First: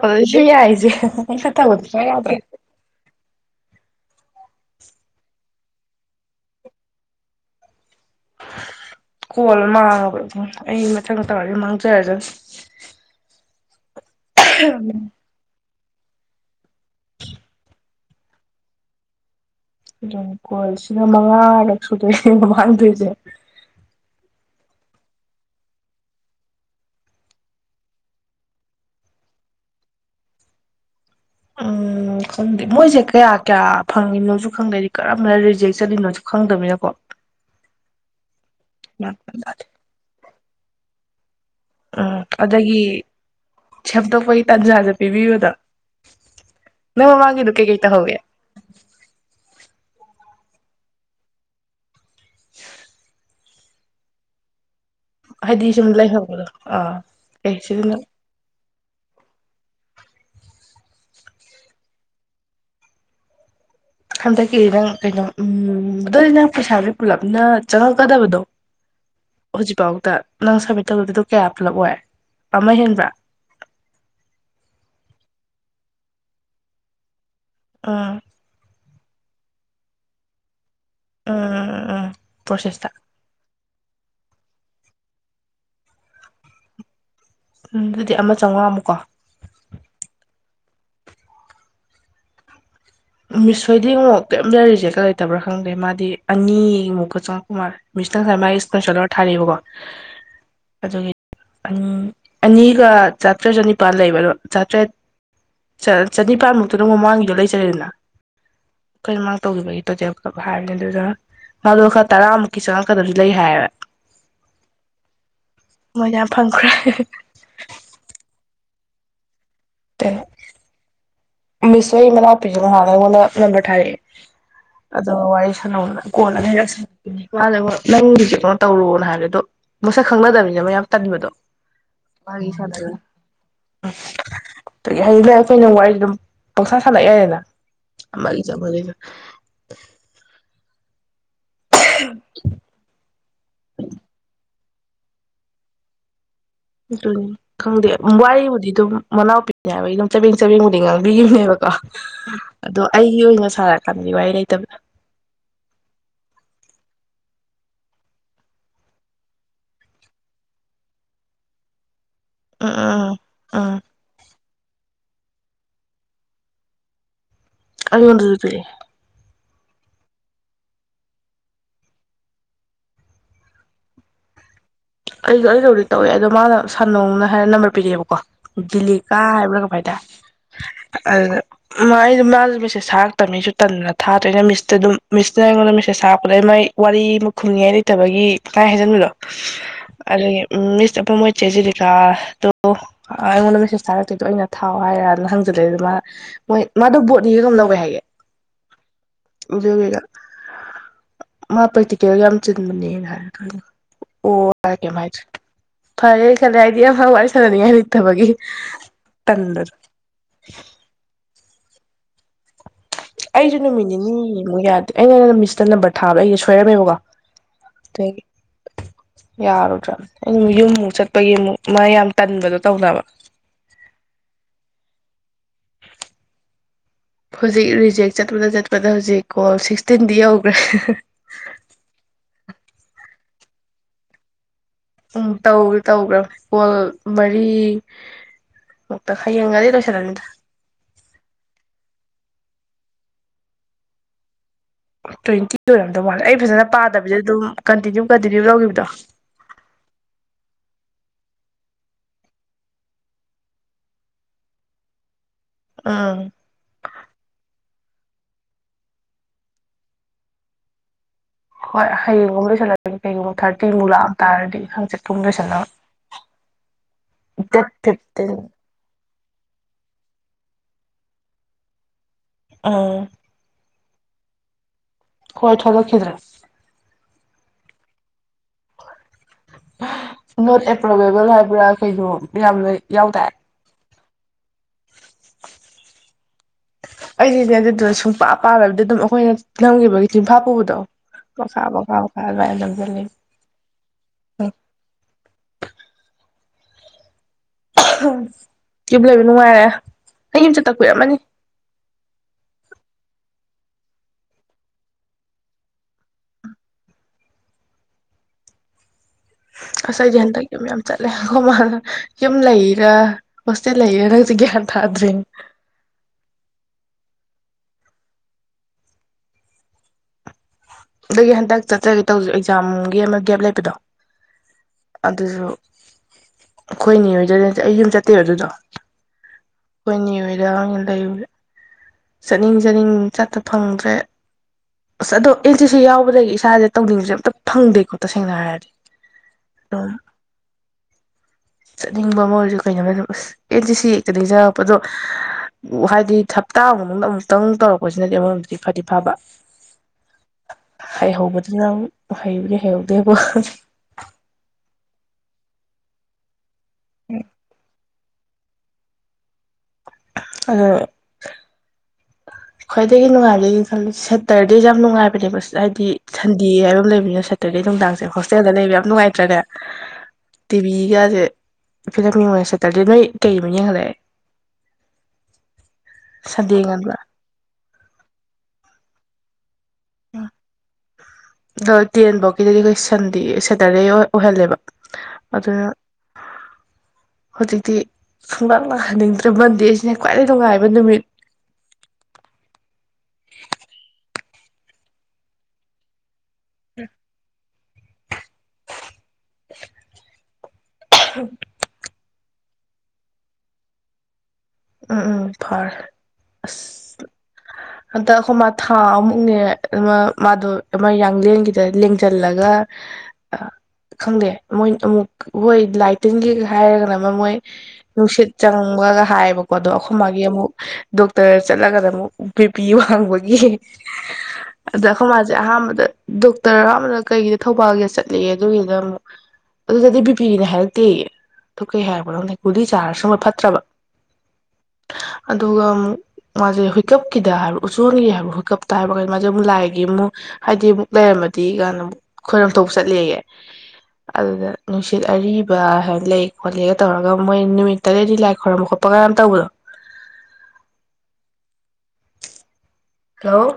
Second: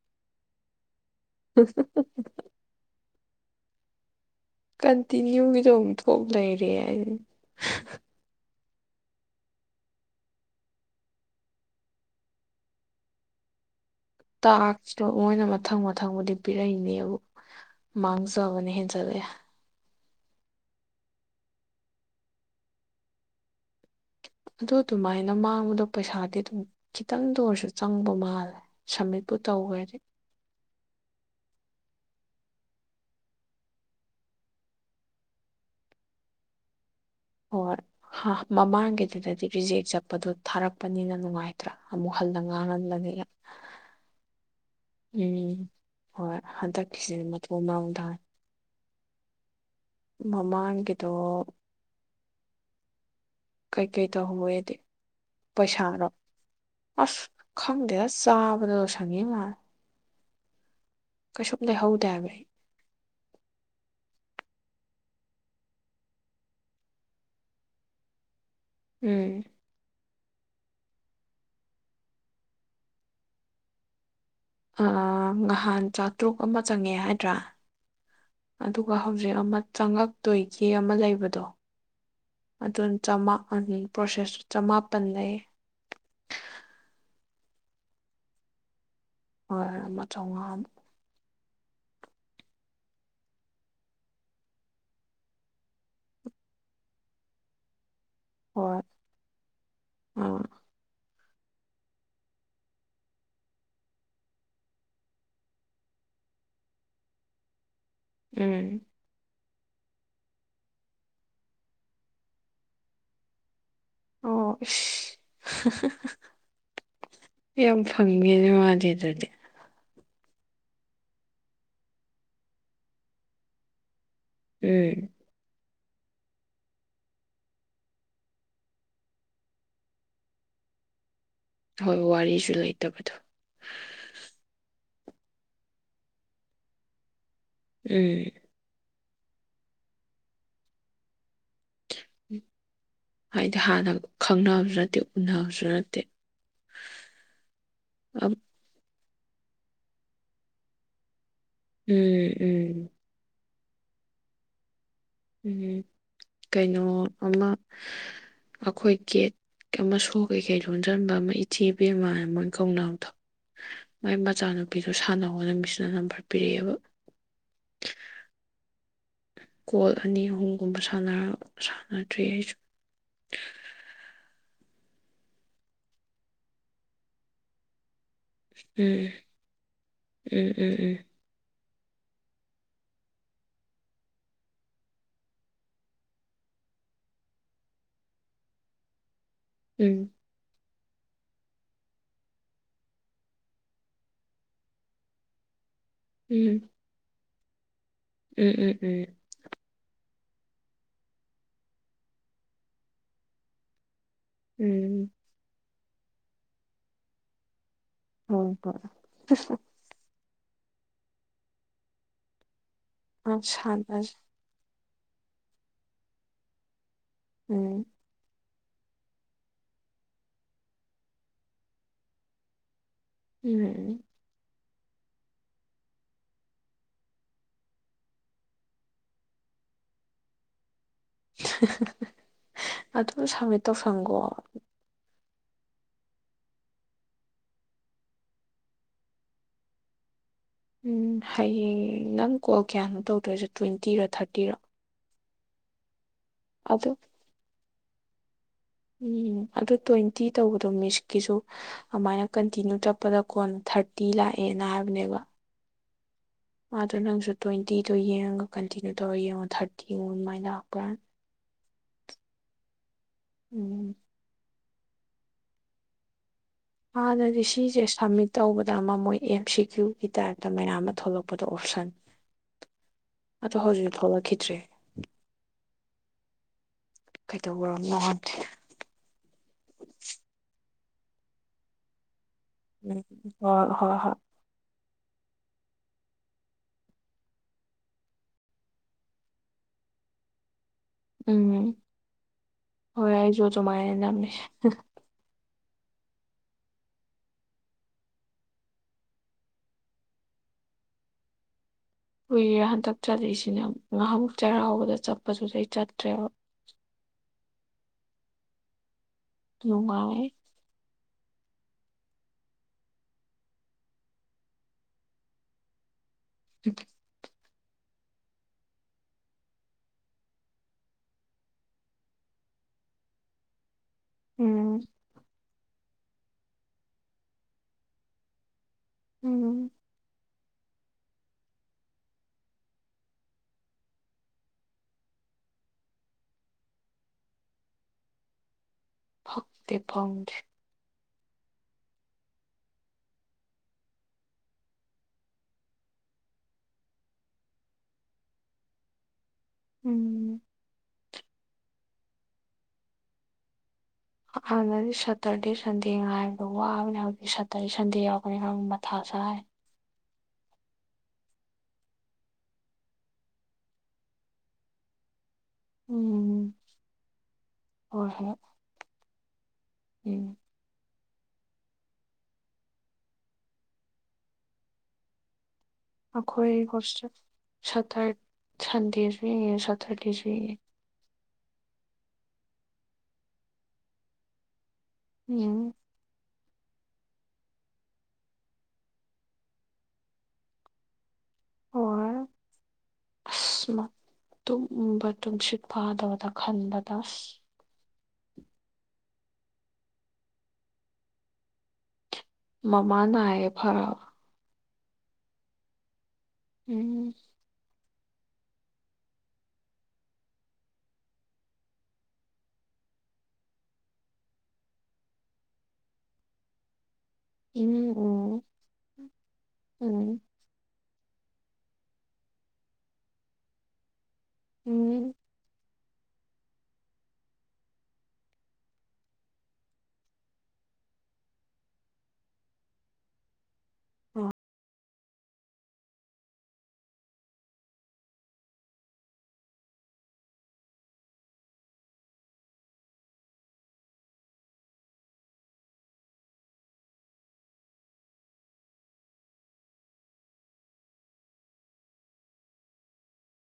ꯀꯁꯨꯏ ꯌꯥꯁ [unintelligible] ꯃ ꯆ ꯇꯒꯣꯗ ꯌꯥ꯭ꯔ ꯀꯟꯇꯤꯅ꯭ꯌꯨꯒꯤꯗ ꯑꯃꯨ ꯊꯣꯛ ꯂꯩꯔꯦ ꯍꯥꯏ ꯀꯣꯜ ꯃꯥꯡꯉꯕ ꯑꯗꯨꯝ ꯑꯩ ꯃꯊꯪ ꯇꯥꯔꯗꯤ ꯃꯥꯡꯖꯔꯒꯅ ꯇꯥꯛꯁꯤꯣ ꯃꯣꯏꯅ ꯃꯊꯪ ꯃꯊꯪꯕꯨꯗꯤ ꯄꯤꯔꯛꯏꯅꯦꯕꯨ ꯃꯥꯡꯖꯕꯅ ꯍꯦꯟꯖꯠꯂꯛꯑꯦ ꯑꯗꯨꯝ ꯀꯣꯜꯁꯤꯅ ꯃꯉꯥꯔꯛ ꯁꯨꯗꯣꯏꯅꯦ ꯃꯃꯥꯡꯗꯣꯏꯁꯦ ꯑꯗꯨ ꯑꯗꯨꯃꯥꯏꯅ ꯃꯥꯡꯕꯗꯣ ꯄꯩꯁꯥꯗꯤ ꯑꯗꯨꯝ ꯈꯤꯇꯪꯗ ꯑꯣꯏꯔꯁꯨ ꯆꯪꯕ ꯃꯥꯜꯂꯦ ꯁꯝꯃꯤꯠꯄꯨ ꯇꯧꯈ꯭ꯔꯗꯤ ꯎꯝ ꯈꯪꯗꯦ ꯃꯣꯏꯁꯦ ꯀꯌꯥ ꯀꯌꯥ ꯐꯪꯉꯤꯅꯣꯁꯨ ꯈꯪꯗꯦꯗꯤ ꯀꯔꯝꯝꯕꯅ ꯔꯤꯖꯦꯛ ꯆꯠꯂꯤꯅꯣꯁꯨ ꯈꯪꯗꯕꯅꯤꯅꯀꯣ ꯍꯣꯏ ꯒ꯭ꯌꯥꯟ ꯇꯥꯟ ꯃꯃꯥꯡꯒꯤꯗꯨꯗꯗꯤ ꯇꯥꯗꯦ ꯔꯤꯖꯦꯛ ꯆꯠꯄꯗꯣ ꯊꯥꯔꯛꯄꯅꯤꯅꯪ ꯅꯨꯡꯉꯥꯏ ꯎꯝ ꯑꯗꯒꯤ ꯁꯦꯝꯗꯣꯛꯄꯒꯤ ꯇꯥꯟꯖꯥꯁꯤ ꯎꯝ ꯍꯣꯏ ꯅꯪ ꯍꯟꯗꯛꯀꯤꯁꯤ ꯃꯨ ꯃꯃꯥꯡꯒꯤꯗꯣ ꯀꯩꯀꯩ ꯃꯔꯥꯡꯗ ꯇꯧꯍꯧꯒꯦ ꯃꯃꯥꯡꯒꯤꯗꯣ ꯀꯩꯀꯩ ꯇꯥꯍꯃꯣꯏꯗꯤ ꯍꯥꯏꯗꯤ ꯁꯨꯝ ꯄꯩꯁꯥꯗꯣ ꯂꯩꯍꯧꯕꯗꯣ ꯑꯥ ꯑꯁ ꯑꯦ ꯁꯤꯗ ꯈꯪꯗꯦ ꯅꯪ ꯑꯁ ꯆꯥꯕꯗ ꯂ ꯁꯪꯉꯤ ꯃꯥꯜꯂꯦ ꯀꯩꯁꯨꯝ ꯂꯩꯍꯧꯗꯦꯕꯩ ꯍꯟꯗꯛꯀꯤ ꯅꯪ ꯀꯩꯅꯣ ꯎꯝ ꯑꯗꯨꯗꯤ ꯅꯪ ꯄꯩꯁꯥꯥꯁ ꯄꯨꯂꯞꯅ ꯆꯪꯉꯛꯀꯗꯕꯗꯣ ꯍꯧꯖꯤꯛꯐꯥꯎꯗ ꯅꯪ ꯁꯝꯃꯤꯠ ꯇꯧꯕꯗꯗꯣ ꯀꯌꯥ ꯄꯨꯂꯞ ꯑꯣꯏ ꯑꯃ ꯍꯦꯟꯕ꯭ꯔꯥ ꯉꯍꯥꯟ ꯆꯥꯇꯔꯨꯛ ꯑꯃ ꯆꯪꯉꯦ ꯍꯥꯏꯗ꯭ꯔꯥ ꯑꯥ ꯑꯗꯨꯒ ꯍꯧꯖꯤꯛ ꯑꯃ ꯆꯪꯉꯛꯇꯣꯏꯁ ꯐꯦ ꯑꯃ ꯂꯩꯕꯗꯣ ꯎꯝ ꯎꯝ ꯄ꯭ꯔꯣꯁꯦꯁꯇ ꯑꯗꯨꯅ ꯆꯝ ꯑꯅꯤ ꯄ꯭ꯔꯣꯁꯦꯁꯁꯨ ꯆꯃꯥꯄꯟ ꯂꯩ ꯎ ꯑꯗꯨꯗꯤ ꯑꯃ ꯆꯥꯝꯃꯉꯥꯃꯨꯛꯀꯣ ꯍꯣꯏ ꯑꯃ ꯆꯣꯝꯉꯥ ꯃꯤꯁ ꯍꯣꯏꯗꯤ ꯑꯃꯨꯛ ꯀꯔꯤꯝꯇꯔꯤꯁꯦꯀ ꯂꯩꯇꯕ꯭ꯔꯥ ꯈꯪꯗꯦ ꯃꯥꯗꯤ ꯑꯅꯤꯃꯨꯛꯀ ꯆꯪꯉꯛꯄ ꯃꯥꯜꯂꯦ ꯃꯤꯁꯅ ꯉꯁꯥꯏ ꯃꯥꯒꯤ ꯍꯣꯏ ꯏꯁꯄꯣꯟ ꯁꯣꯂꯔ ꯊꯥꯔꯤꯑꯕꯀꯣ ꯑꯥ ꯑꯗꯨꯒꯤ ꯑꯅꯤꯒ ꯆꯥꯇ꯭ꯔꯦꯠ ꯆꯅꯤꯄꯥꯜ ꯂꯩꯕ ꯑꯗꯣ ꯆꯥꯇ꯭ꯔꯦꯠ ꯆꯅꯤꯄꯥꯜꯃꯨꯛꯇꯗꯝ ꯃꯃꯥꯡꯒꯤꯗꯣ ꯂꯩꯖꯔꯦꯗꯅ ꯎꯝ ꯑꯩꯈꯣꯏꯅ ꯃꯥꯡ ꯇꯧꯈꯤꯕꯒꯤ ꯇꯣꯇꯦꯜꯈꯛ ꯍꯥꯏꯕꯅꯦ ꯑꯗꯨꯗꯨꯅ ꯃꯥꯗꯣ ꯈꯔ ꯇꯔꯥꯃꯨꯛꯀꯤ ꯆꯪꯉꯛꯀꯗꯝ ꯂꯩ ꯍꯥꯏꯌꯦꯕ ꯑꯣ ꯃꯣꯏꯅ ꯌꯥꯝ ꯐꯪꯈ꯭ꯔꯦ ꯌꯥꯝ ꯐꯪꯒꯦꯅꯦ ꯃꯥꯗꯤ ꯔꯦꯗꯤ ꯇ ꯃꯤꯁꯣꯏ ꯃꯅ ꯑꯣ ꯄꯤꯖꯣ ꯍꯥꯟꯒꯅ ꯅꯝꯕꯔ ꯊꯥꯔꯦ ꯎꯝ ꯑꯗꯣ ꯋꯥꯏꯁ ꯀꯣꯂꯅ ꯍ ꯃꯥꯅ ꯅꯪꯒꯤꯁꯦ ꯀꯩꯅꯣ ꯇꯧꯔꯣꯅ ꯍꯥꯏꯕꯗ ꯑꯗꯣ ꯃꯁꯛ ꯈꯪꯅꯗꯕꯅꯤꯅ ꯃ ꯌꯥꯝ ꯇꯟꯕꯗꯣ ꯍꯣꯏ ꯃꯥꯒꯤ ꯋꯥꯔꯤꯁꯨ ꯁꯥꯟꯅꯔꯤꯅꯤ ꯂꯩꯇꯕꯗꯣ ꯑꯗꯨꯒꯤ ꯍꯥꯏꯗ ꯑꯩꯈꯣꯏꯅ ꯋꯥꯔꯤ ꯑꯗꯨꯝ ꯄꯪꯁꯥ ꯁꯥꯏ ꯑ ꯅꯅꯥ ꯎꯝ ꯑꯔꯤ ꯆ ꯃꯅꯤ [unintelligible] [unintelligible] ꯇꯛꯅꯥꯎꯁꯨ ꯅꯠꯇꯦ ꯑꯗꯨꯅꯤ ꯈꯪꯗꯦ ꯎꯝ ꯋꯥꯔꯤꯗꯤ ꯑꯗꯨꯝ ꯃꯅꯥꯎ ꯄꯤꯅꯦ ꯍꯥꯏꯕ ꯑꯗꯨꯝ ꯆꯕꯦꯡ ꯆꯕꯦꯡꯕꯨꯗꯤ ꯉꯥꯡꯕꯤꯈꯤꯕꯅꯦꯕ ꯑꯗꯣ ꯎꯝ ꯑꯩꯒꯤ ꯑꯣꯏꯅ ꯁꯥꯔꯀꯥꯟꯗꯤ ꯋꯥꯔꯤ ꯂꯩꯇꯕ꯭ꯔ ꯎ ꯀꯩꯅꯣ ꯑꯃ ꯑꯩꯈꯣꯏ ꯒꯦꯠ ꯑꯃ ꯁꯣ ꯀꯩꯀꯩ ꯂꯣꯟꯁꯤꯟꯕ ꯑꯃ ꯏꯆꯦ ꯄꯦꯝꯃ ꯃꯣꯏ ꯎꯝ ꯈꯣꯡꯅꯥꯎꯗ ꯎꯝ ꯎꯝ ꯃꯣꯏ ꯃꯆꯥꯅꯨꯄꯤ ꯑꯗꯨ ꯁꯥꯟꯅ ꯍꯣꯠꯅꯕꯤꯁꯤꯅ ꯅꯝꯕꯔ ꯄꯤꯔꯛꯑꯦꯕ ꯑꯩꯉꯣꯟꯗꯁꯨ ꯄꯤꯔꯛꯑꯦ ꯀꯣꯜ ꯑꯅꯤ ꯑꯍꯨꯝꯒꯨꯝꯕ ꯁꯥꯟꯅꯗ꯭ꯔꯤ ꯑꯩꯁꯨ ꯑꯩꯁꯨ ꯑꯩꯗꯧꯗꯤ ꯇꯧꯋꯦ ꯑꯗꯣ ꯃꯥꯅ ꯁ ꯁꯥꯥꯟꯗꯣꯡꯅ ꯍꯥꯏꯔꯒ ꯅꯝꯕꯔ ꯄꯤꯔꯛꯑꯦꯀꯣ ꯀꯣ ꯎꯝ ꯗꯤꯂꯤꯀꯥ ꯍꯥꯏꯕ꯭ꯔ ꯀꯚꯥꯏꯗ ꯎꯝ ꯎꯝ ꯑꯗꯨ ꯃꯥ ꯑꯩꯗ ꯃꯥꯁꯨ ꯃꯦꯁꯦꯖ ꯊꯔꯛꯇꯕꯅꯤ ꯑꯩꯁꯨ ꯇꯟꯗꯅ ꯊꯥꯗ꯭ꯔꯣꯏꯩꯅ ꯃꯤꯁꯇ ꯑꯗꯨꯝ ꯃꯤꯁꯅ ꯑꯩꯉꯣꯟꯗ ꯃꯦꯁꯦꯖ ꯊꯔꯛꯄꯗ ꯑꯩ ꯃꯥꯏ ꯋꯥꯔꯤ ꯑꯃ ꯈꯨꯝꯅꯤꯡꯉꯥꯏ ꯂꯩꯇꯕꯒꯤ ꯥꯏ ꯍꯥꯏꯖꯟꯕꯗꯣ ꯎꯝ ꯑꯗꯩ ꯃꯤꯁ ꯆꯠꯐꯝ ꯑꯣꯏꯇꯦ ꯖꯤꯂꯤꯀꯥꯗꯣ ꯑꯩꯉꯣꯟꯗ ꯃꯦꯁꯦꯁ ꯊꯥꯔꯛꯇꯦꯗꯣ ꯑꯩꯅ ꯊꯥꯎ ꯍꯥꯏꯔꯅ ꯍꯪꯖꯜꯂꯛꯦ ꯑꯗꯨꯗꯣ ꯎꯝ ꯃꯣꯏ ꯃꯥ ꯂꯥ ꯀꯩꯅꯣꯝ ꯂꯧꯋꯦ ꯍꯥꯏꯌꯦ ꯎꯝ ꯎꯝ ꯎꯝ ꯑꯗꯨꯒꯤꯒ ꯃꯥ ꯄꯩ ꯇꯤꯀꯦ ꯌꯥꯝ ꯆꯤꯟꯕꯅꯦꯅ ꯍꯥꯏꯔꯩꯅ ꯃꯥꯏ ꯎꯝ ꯀꯔꯤꯝ ꯍꯩꯏꯗꯔꯦ ꯐꯔ ꯀꯦ ꯍꯥꯏꯥꯏꯗꯤꯥꯎ ꯃ ꯋꯥꯔꯤ ꯆꯜꯅ ꯅ ꯍꯥꯏ ꯕꯒꯤ ꯍꯣꯏ ꯍꯣꯏ ꯇꯗꯔ [unintelligible] ꯑ ꯑꯩꯁꯨ ꯅꯨꯃꯤꯠ ꯁꯥꯟꯅꯁꯦ ꯅꯤꯅꯤ ꯑꯃꯨꯛ ꯌꯥꯗ꯭ꯔꯦ ꯑꯩꯅ ꯃꯤꯁꯇ ꯅꯝꯕꯔ ꯊꯥꯕ ꯑꯩꯁꯦ ꯁꯣꯏꯔꯝꯃꯦꯕꯀꯣ ꯎꯝ ꯌꯥꯔꯣꯏꯗ꯭ꯔꯥ ꯑꯗꯨ ꯌꯨꯝꯃꯨꯛ ꯆꯠꯄꯒꯤ ꯑꯃꯨꯛ ꯃꯥ ꯌꯥꯝ ꯇꯟꯕꯗꯣ ꯇꯧꯅꯕ ꯎꯝ ꯍꯧꯖꯤꯛ ꯔꯤꯖꯦꯛ ꯆꯠꯄꯗ ꯆꯠꯄꯗ ꯍꯧꯖꯤꯛ ꯀꯣꯜ ꯁꯤꯛꯁꯇꯤꯟꯗꯤ ꯌꯧꯈ꯭ꯔꯦ ꯑꯗꯨꯝ ꯁꯝꯃꯤꯠ ꯇꯧꯁꯪꯈꯣ ꯎꯝ ꯇꯧ ꯇꯧꯕ꯭ꯔꯥ ꯀꯣꯜ ꯃꯔꯤ ꯃꯨꯛꯇ ꯈꯌꯦꯡꯉꯗꯤ ꯂꯣꯏꯁꯜꯂꯅꯤꯗ ꯎꯝ ꯍꯌꯦꯡ ꯅꯪ ꯀꯣꯜ ꯀꯌꯥꯅꯣ ꯇꯧꯗꯣꯏꯁꯦ ꯇ꯭ꯋꯦꯟꯇꯤꯔꯥ ꯊꯥꯔꯇꯤꯔꯣ? ꯇ꯭ꯋꯦꯟꯇꯤ ꯇꯨ ꯑꯗꯨꯃꯅ ꯑꯩ ꯐꯖꯅ ꯑꯗꯣ ꯄꯥꯗꯕꯤꯁꯦ ꯑꯗꯨꯝ ꯀꯟꯤꯟꯅꯌꯨꯗ ꯎꯝ ꯑꯗꯨ ꯇ꯭ꯋꯦꯟꯇꯤ ꯇꯧꯕꯗꯣ ꯃꯤꯁꯀꯤꯁꯨ ꯑꯗꯨꯃꯥꯏꯅ ꯀꯟꯇꯤꯅ꯭ꯨ ꯆꯠꯄꯗ ꯀꯣꯟ ꯊꯥꯔꯇꯤ ꯂꯥꯛꯑꯦꯅ ꯍꯥꯏꯕꯅꯦꯕ ꯑꯥ ꯃꯥꯗꯣ ꯅꯪꯁꯨ ꯇ꯭ꯋꯦꯟꯇꯤꯗꯣ ꯌꯦꯡꯉꯒ ꯀꯟꯇꯤꯅ꯭ꯌꯨ ꯇꯧꯔꯒ ꯌꯦꯡꯉꯣ ꯊꯥꯔꯇꯤ ꯑꯗꯨꯃꯥꯏꯅ ꯂꯥꯛꯄ꯭ꯔꯥꯅ ꯍꯣꯏ ꯍꯌꯦꯡꯒꯨꯝꯕ ꯂꯣꯏꯁꯜꯂꯦ ꯀꯩꯒꯨꯝꯕ ꯊꯥꯔꯇꯤꯃꯨꯛ ꯎꯝ ꯂꯑ ꯇꯥꯔꯗꯤ ꯍꯪꯆꯤꯠ [unintelligible] ꯂꯣꯏꯁꯟꯂꯥꯒ ꯍꯥꯟꯅꯗꯤ ꯁꯤꯁꯦ ꯁꯝꯃꯤꯠ ꯇꯧꯕꯗ ꯃꯃꯣꯏ ꯑꯦꯝ ꯁꯤ ꯀ꯭ꯌꯨꯒꯤ ꯇꯥꯏꯞꯇ ꯃꯌꯥꯝ ꯑꯃ ꯊꯣꯛꯂꯛꯄꯗ ꯑꯣꯞꯁꯟ ꯑꯥ ꯊꯂ ꯀꯦꯇ꯭ꯔꯦ ꯍꯣꯏ ꯊꯣꯛꯂꯛꯈꯤꯗ꯭ꯔꯦ ꯀꯩꯗꯧꯕꯔꯝ ꯅꯍꯟ ꯅꯣꯠ ꯑꯦꯞ ꯄ꯭ꯔꯣꯕꯦꯕꯜ ꯍꯥꯏꯕ꯭ꯔ ꯀꯩꯅꯣ ꯌꯥꯝꯅ ꯎꯝ ꯌꯥꯎꯗꯥꯏ ꯍ ꯍꯣꯏ ꯍꯣꯏ ꯑꯩꯁꯤꯗꯤ ꯑꯗꯨꯗꯨꯅ ꯁꯨꯡꯄꯥ ꯄꯥꯂꯔꯕꯗꯤ ꯑꯗꯨꯝ ꯑꯩꯈꯣꯏꯅ ꯅꯝꯈꯤꯕꯒꯤ ꯏꯝꯐꯥ ꯄꯨꯕꯗꯣ ꯃꯈꯥ ꯎꯝ ꯃꯈꯥ ꯃꯈꯥ ꯑꯗꯨꯃꯥꯏꯅ ꯅꯝꯁꯤꯜꯂꯤ ꯍꯣꯏ ꯑꯩꯖꯁꯨꯣ ꯃꯥꯥꯏꯅꯝꯅꯤ ꯎꯝ ꯌꯨꯝ ꯂꯩꯕ ꯅꯨꯡꯉꯥꯏꯔꯦ ꯍ ꯌꯨꯝꯆꯠ ꯇꯛꯄꯤꯔꯝꯃꯅꯤ ꯀꯨꯏꯔꯦ ꯍꯟꯗꯛ ꯆꯠꯂꯤꯁꯤꯅ ꯉꯥꯏꯍꯥꯃꯨꯛ ꯆꯩꯔꯥꯎꯕꯗ ꯆꯠꯄꯁꯨꯗꯤ ꯑꯩ ꯆꯠꯇ꯭ꯔꯦꯕ ꯑꯁ ꯑꯩꯗꯤ ꯅꯨꯡꯉꯥꯏ ꯍꯟꯗꯛꯇꯤ꫰ꯌꯨꯝ ꯌꯥꯝ ꯆꯥ ꯌꯨꯝ ꯂꯩꯔ ꯍꯣꯁꯇꯦꯜ ꯂꯩꯔ ꯅꯪ ꯍꯧꯖꯤꯛ ꯒ꯭ꯌꯥꯟ ꯇꯥꯗ꯭ꯔꯤ [inaudible] ꯑꯗꯨꯗꯒꯤ ꯍꯟꯗꯛ ꯆꯠꯆꯒꯦ ꯇꯧ ꯑꯦꯛꯖꯥꯝꯒꯤ ꯑꯃ ꯒꯦꯞ ꯂꯩꯕꯗꯣ ꯎꯝ ꯑꯗꯨꯁꯨ ꯑꯩꯈꯣꯏꯅꯦ ꯑꯣꯏꯖꯗ ꯑꯩ ꯌꯨꯝ ꯆꯠꯇꯦ ꯑꯗꯨꯗꯣ ꯎꯝ ꯍꯣꯏꯅꯦ ꯌ [unintelligible] ꯆꯠꯅꯤꯡ ꯆꯠꯅꯤꯡ ꯆꯠꯇ ꯐꯪꯗ꯭ꯔꯦ ꯑꯁ ꯑꯗꯣ ꯑꯦꯟ ꯁꯤ ꯁꯤ ꯌꯥꯎꯕꯗꯒꯤ ꯏꯁꯥꯁꯦ ꯇꯧꯅꯤꯡꯕꯁꯦ ꯑꯝꯇ ꯐꯪꯗꯦꯀꯣ ꯇꯁꯦꯡꯅ ꯍꯥꯏꯔꯗꯤ ꯐꯪꯗꯦ ꯑꯗꯨꯝ ꯐꯪꯗꯦ ꯆꯠꯅꯤꯡꯕ ꯑꯃ ꯑꯣꯏꯔꯁꯨ ꯀꯩꯅꯣ ꯑꯁ ꯑꯦꯟꯗꯤ ꯁꯤ ꯍꯛꯇꯅꯤꯖꯉꯔꯛꯄꯗꯣ ꯍꯥꯏꯗꯤ ꯍꯞꯇꯥ ꯃꯅꯨꯡꯗ ꯑꯃꯨꯛꯇꯪ ꯇꯧꯔꯛꯄꯁꯤꯅꯗꯤ ꯑꯃꯔꯣꯝꯗꯗꯤ ꯐꯗꯤ ꯐꯕ ꯎꯝ ꯍꯩꯍꯧꯕꯗꯨꯅꯪ ꯍꯩꯕꯗꯤ ꯍꯩꯍꯧꯗꯦꯀꯣ ꯍꯟꯅꯗꯤ ꯁꯥꯇꯔꯦꯗꯦ ꯁꯟꯗꯦ ꯉꯥꯏꯕꯗ ꯋꯥꯔꯦ ꯁꯥꯇꯔꯦꯗꯦ ꯁꯟꯗꯦ ꯃꯊꯥꯁꯥꯢ ꯑꯗꯣ ꯈ꯭ꯋꯥꯏꯗꯒꯤ ꯅꯨꯡꯉꯥꯏꯗꯅꯤ ꯈꯜꯂꯤ ꯁꯦꯇꯔꯗꯦꯁ ꯌꯥꯝ ꯅꯨꯡꯉꯥꯏꯕꯅꯦꯕ ꯍꯥꯏꯗꯤ ꯁꯟꯗꯦ ꯎꯝ ꯍꯥꯏꯕ ꯑꯃ ꯂꯩꯕꯅꯤꯅ ꯁꯦꯇꯔꯗꯦ ꯅꯨꯡꯗꯥꯡꯁꯦ ꯍꯣꯏ ꯍꯣꯏ ꯍꯣꯁꯇꯦꯜꯗ ꯂꯩꯕ ꯌꯥꯝ ꯉꯥꯏꯇꯦ ꯆꯠꯂꯦ ꯎꯝ ꯇꯤꯕꯤ ꯗꯦ ꯐꯤꯂꯝ ꯃꯤ ꯁꯠꯇꯔꯗꯤ ꯅꯣꯏ ꯀꯩ ꯃ ꯈꯔ ꯑꯈꯣꯏ ꯍꯣꯁꯇꯦꯜ ꯁꯠꯇꯔ ꯁꯟꯗꯤꯁꯨ ꯌꯦꯡꯉꯦ ꯁꯇꯔꯗꯦꯁꯨ ꯌꯦꯡꯉꯦ ꯑꯗ ꯇꯦꯟꯐꯧꯀꯤꯗꯗꯤ ꯑꯩꯈꯣꯏ ꯁꯟꯗꯦ ꯁꯦꯇꯔꯗꯦ ꯑꯣꯏꯍꯜꯂꯦꯕ ꯑꯗꯨꯅ ꯎꯝ ꯍꯧꯖꯤꯛꯇꯤ ꯁꯨꯡꯂꯥꯛ ꯂꯥꯛꯍꯟꯅꯤꯡꯗ꯭ꯔꯦ ꯃꯟꯗꯦꯁꯤꯅ ꯈ꯭ꯋꯥꯏꯗꯒꯤ ꯅꯨꯡꯉꯥꯏꯕ ꯅꯨꯃꯤꯠ ꯑꯣ ꯑꯁ ꯇꯨꯝꯕ ꯇꯁꯤꯠ ꯐꯥꯗꯕꯗ ꯇꯟꯕ ꯇꯁ [unintelligible] [unintelligible] ꯃꯃꯥ ꯅꯥꯏ ꯐꯔꯕ ꯎꯝ ꯎꯝ ꯐꯔꯦ ꯑꯁ ꯎꯝ ꯍꯟꯗꯛ ꯑꯩꯈꯣꯏ ꯃꯥ ꯊꯥ ꯑꯃꯨꯛꯅꯦ ꯑꯃ ꯃꯥꯗꯣ ꯑꯃ ꯌꯥꯡꯂꯡꯂꯦꯟꯒꯤꯗ ꯂꯦꯡꯁꯤꯜꯂꯒ ꯈꯪꯗꯦ ꯃꯣꯏ ꯑꯃꯨꯛ ꯍꯣꯏ ꯂꯥꯏ ꯇꯤꯟꯒꯤ ꯍꯥꯏꯔꯒꯅ ꯃꯣꯏ ꯅꯨꯡꯁꯤꯠ ꯎꯝ ꯆꯪꯕꯒ ꯍꯥꯏꯕꯀꯣ ꯑꯗꯣ ꯑꯩꯈꯣꯏ ꯎꯝ ꯃꯥꯒꯤ ꯑꯃꯨꯛ ꯗꯣꯛꯇꯔ ꯆꯠꯂꯒꯗ ꯑꯃꯨꯛ ꯕꯦꯄꯤ ꯋꯥꯡꯕꯒꯤ ꯑꯈꯣꯏ ꯎꯝ ꯃꯥꯁꯦ ꯑꯍꯥꯟꯕꯗ ꯗꯣꯛꯇꯔ ꯑꯃꯅ ꯀꯩꯒꯤꯅ ꯊꯧꯕꯥꯜꯒꯤ ꯆꯠꯂꯦ ꯑꯗꯨꯒꯤꯗ ꯑꯃꯨꯛ ꯑꯗꯨꯗꯗꯤ ꯕꯤꯄꯤꯒꯤꯅꯦ ꯍꯥꯏꯔꯛꯇꯦ ꯀꯩ ꯍꯥꯏꯔꯛꯄꯅꯣ ꯒꯨꯂꯤ ꯆꯥꯔ ꯁꯨꯡꯐꯠ ꯐꯠꯇ꯭ꯔꯕ ꯑꯣ ꯑꯗꯨꯒ ꯑꯃꯨꯛ ꯃꯥꯁꯦ ꯍꯨꯏꯀꯞꯀꯤꯗ ꯍꯥꯏꯕ ꯎꯆꯁꯣꯟꯒꯤ ꯍꯥꯏꯕ ꯍꯨꯏꯀꯞꯇ ꯍꯥꯏꯕ ꯀꯥꯟ ꯃꯥꯁꯦ ꯑꯃꯨꯛ ꯂꯥꯏꯒꯤ ꯑꯃꯨꯛ ꯍꯥꯏꯗꯤ ꯑꯃꯨꯛ ꯂꯩꯔꯝꯃꯗꯤ ꯀꯥꯏꯅ ꯑꯃꯨꯛ ꯈꯣꯏꯔꯝ ꯊꯣꯛ ꯆꯠꯂꯦꯒ ꯑꯗꯨꯗ ꯅꯨꯡꯁꯤꯠ ꯑꯔꯤꯕ ꯍꯥꯏ ꯂꯩ ꯈꯣꯠꯂꯦꯒ ꯇꯧꯔꯒ ꯃꯣꯏ ꯅꯨꯃꯤꯠ ꯇꯔꯦꯠꯗꯤ ꯂꯥꯏ ꯈꯣꯏꯔꯝꯕ ꯈꯣꯠꯄ ꯄꯒ ꯌꯥꯝ ꯇꯧꯕꯗꯣ ꯍꯜꯂꯣ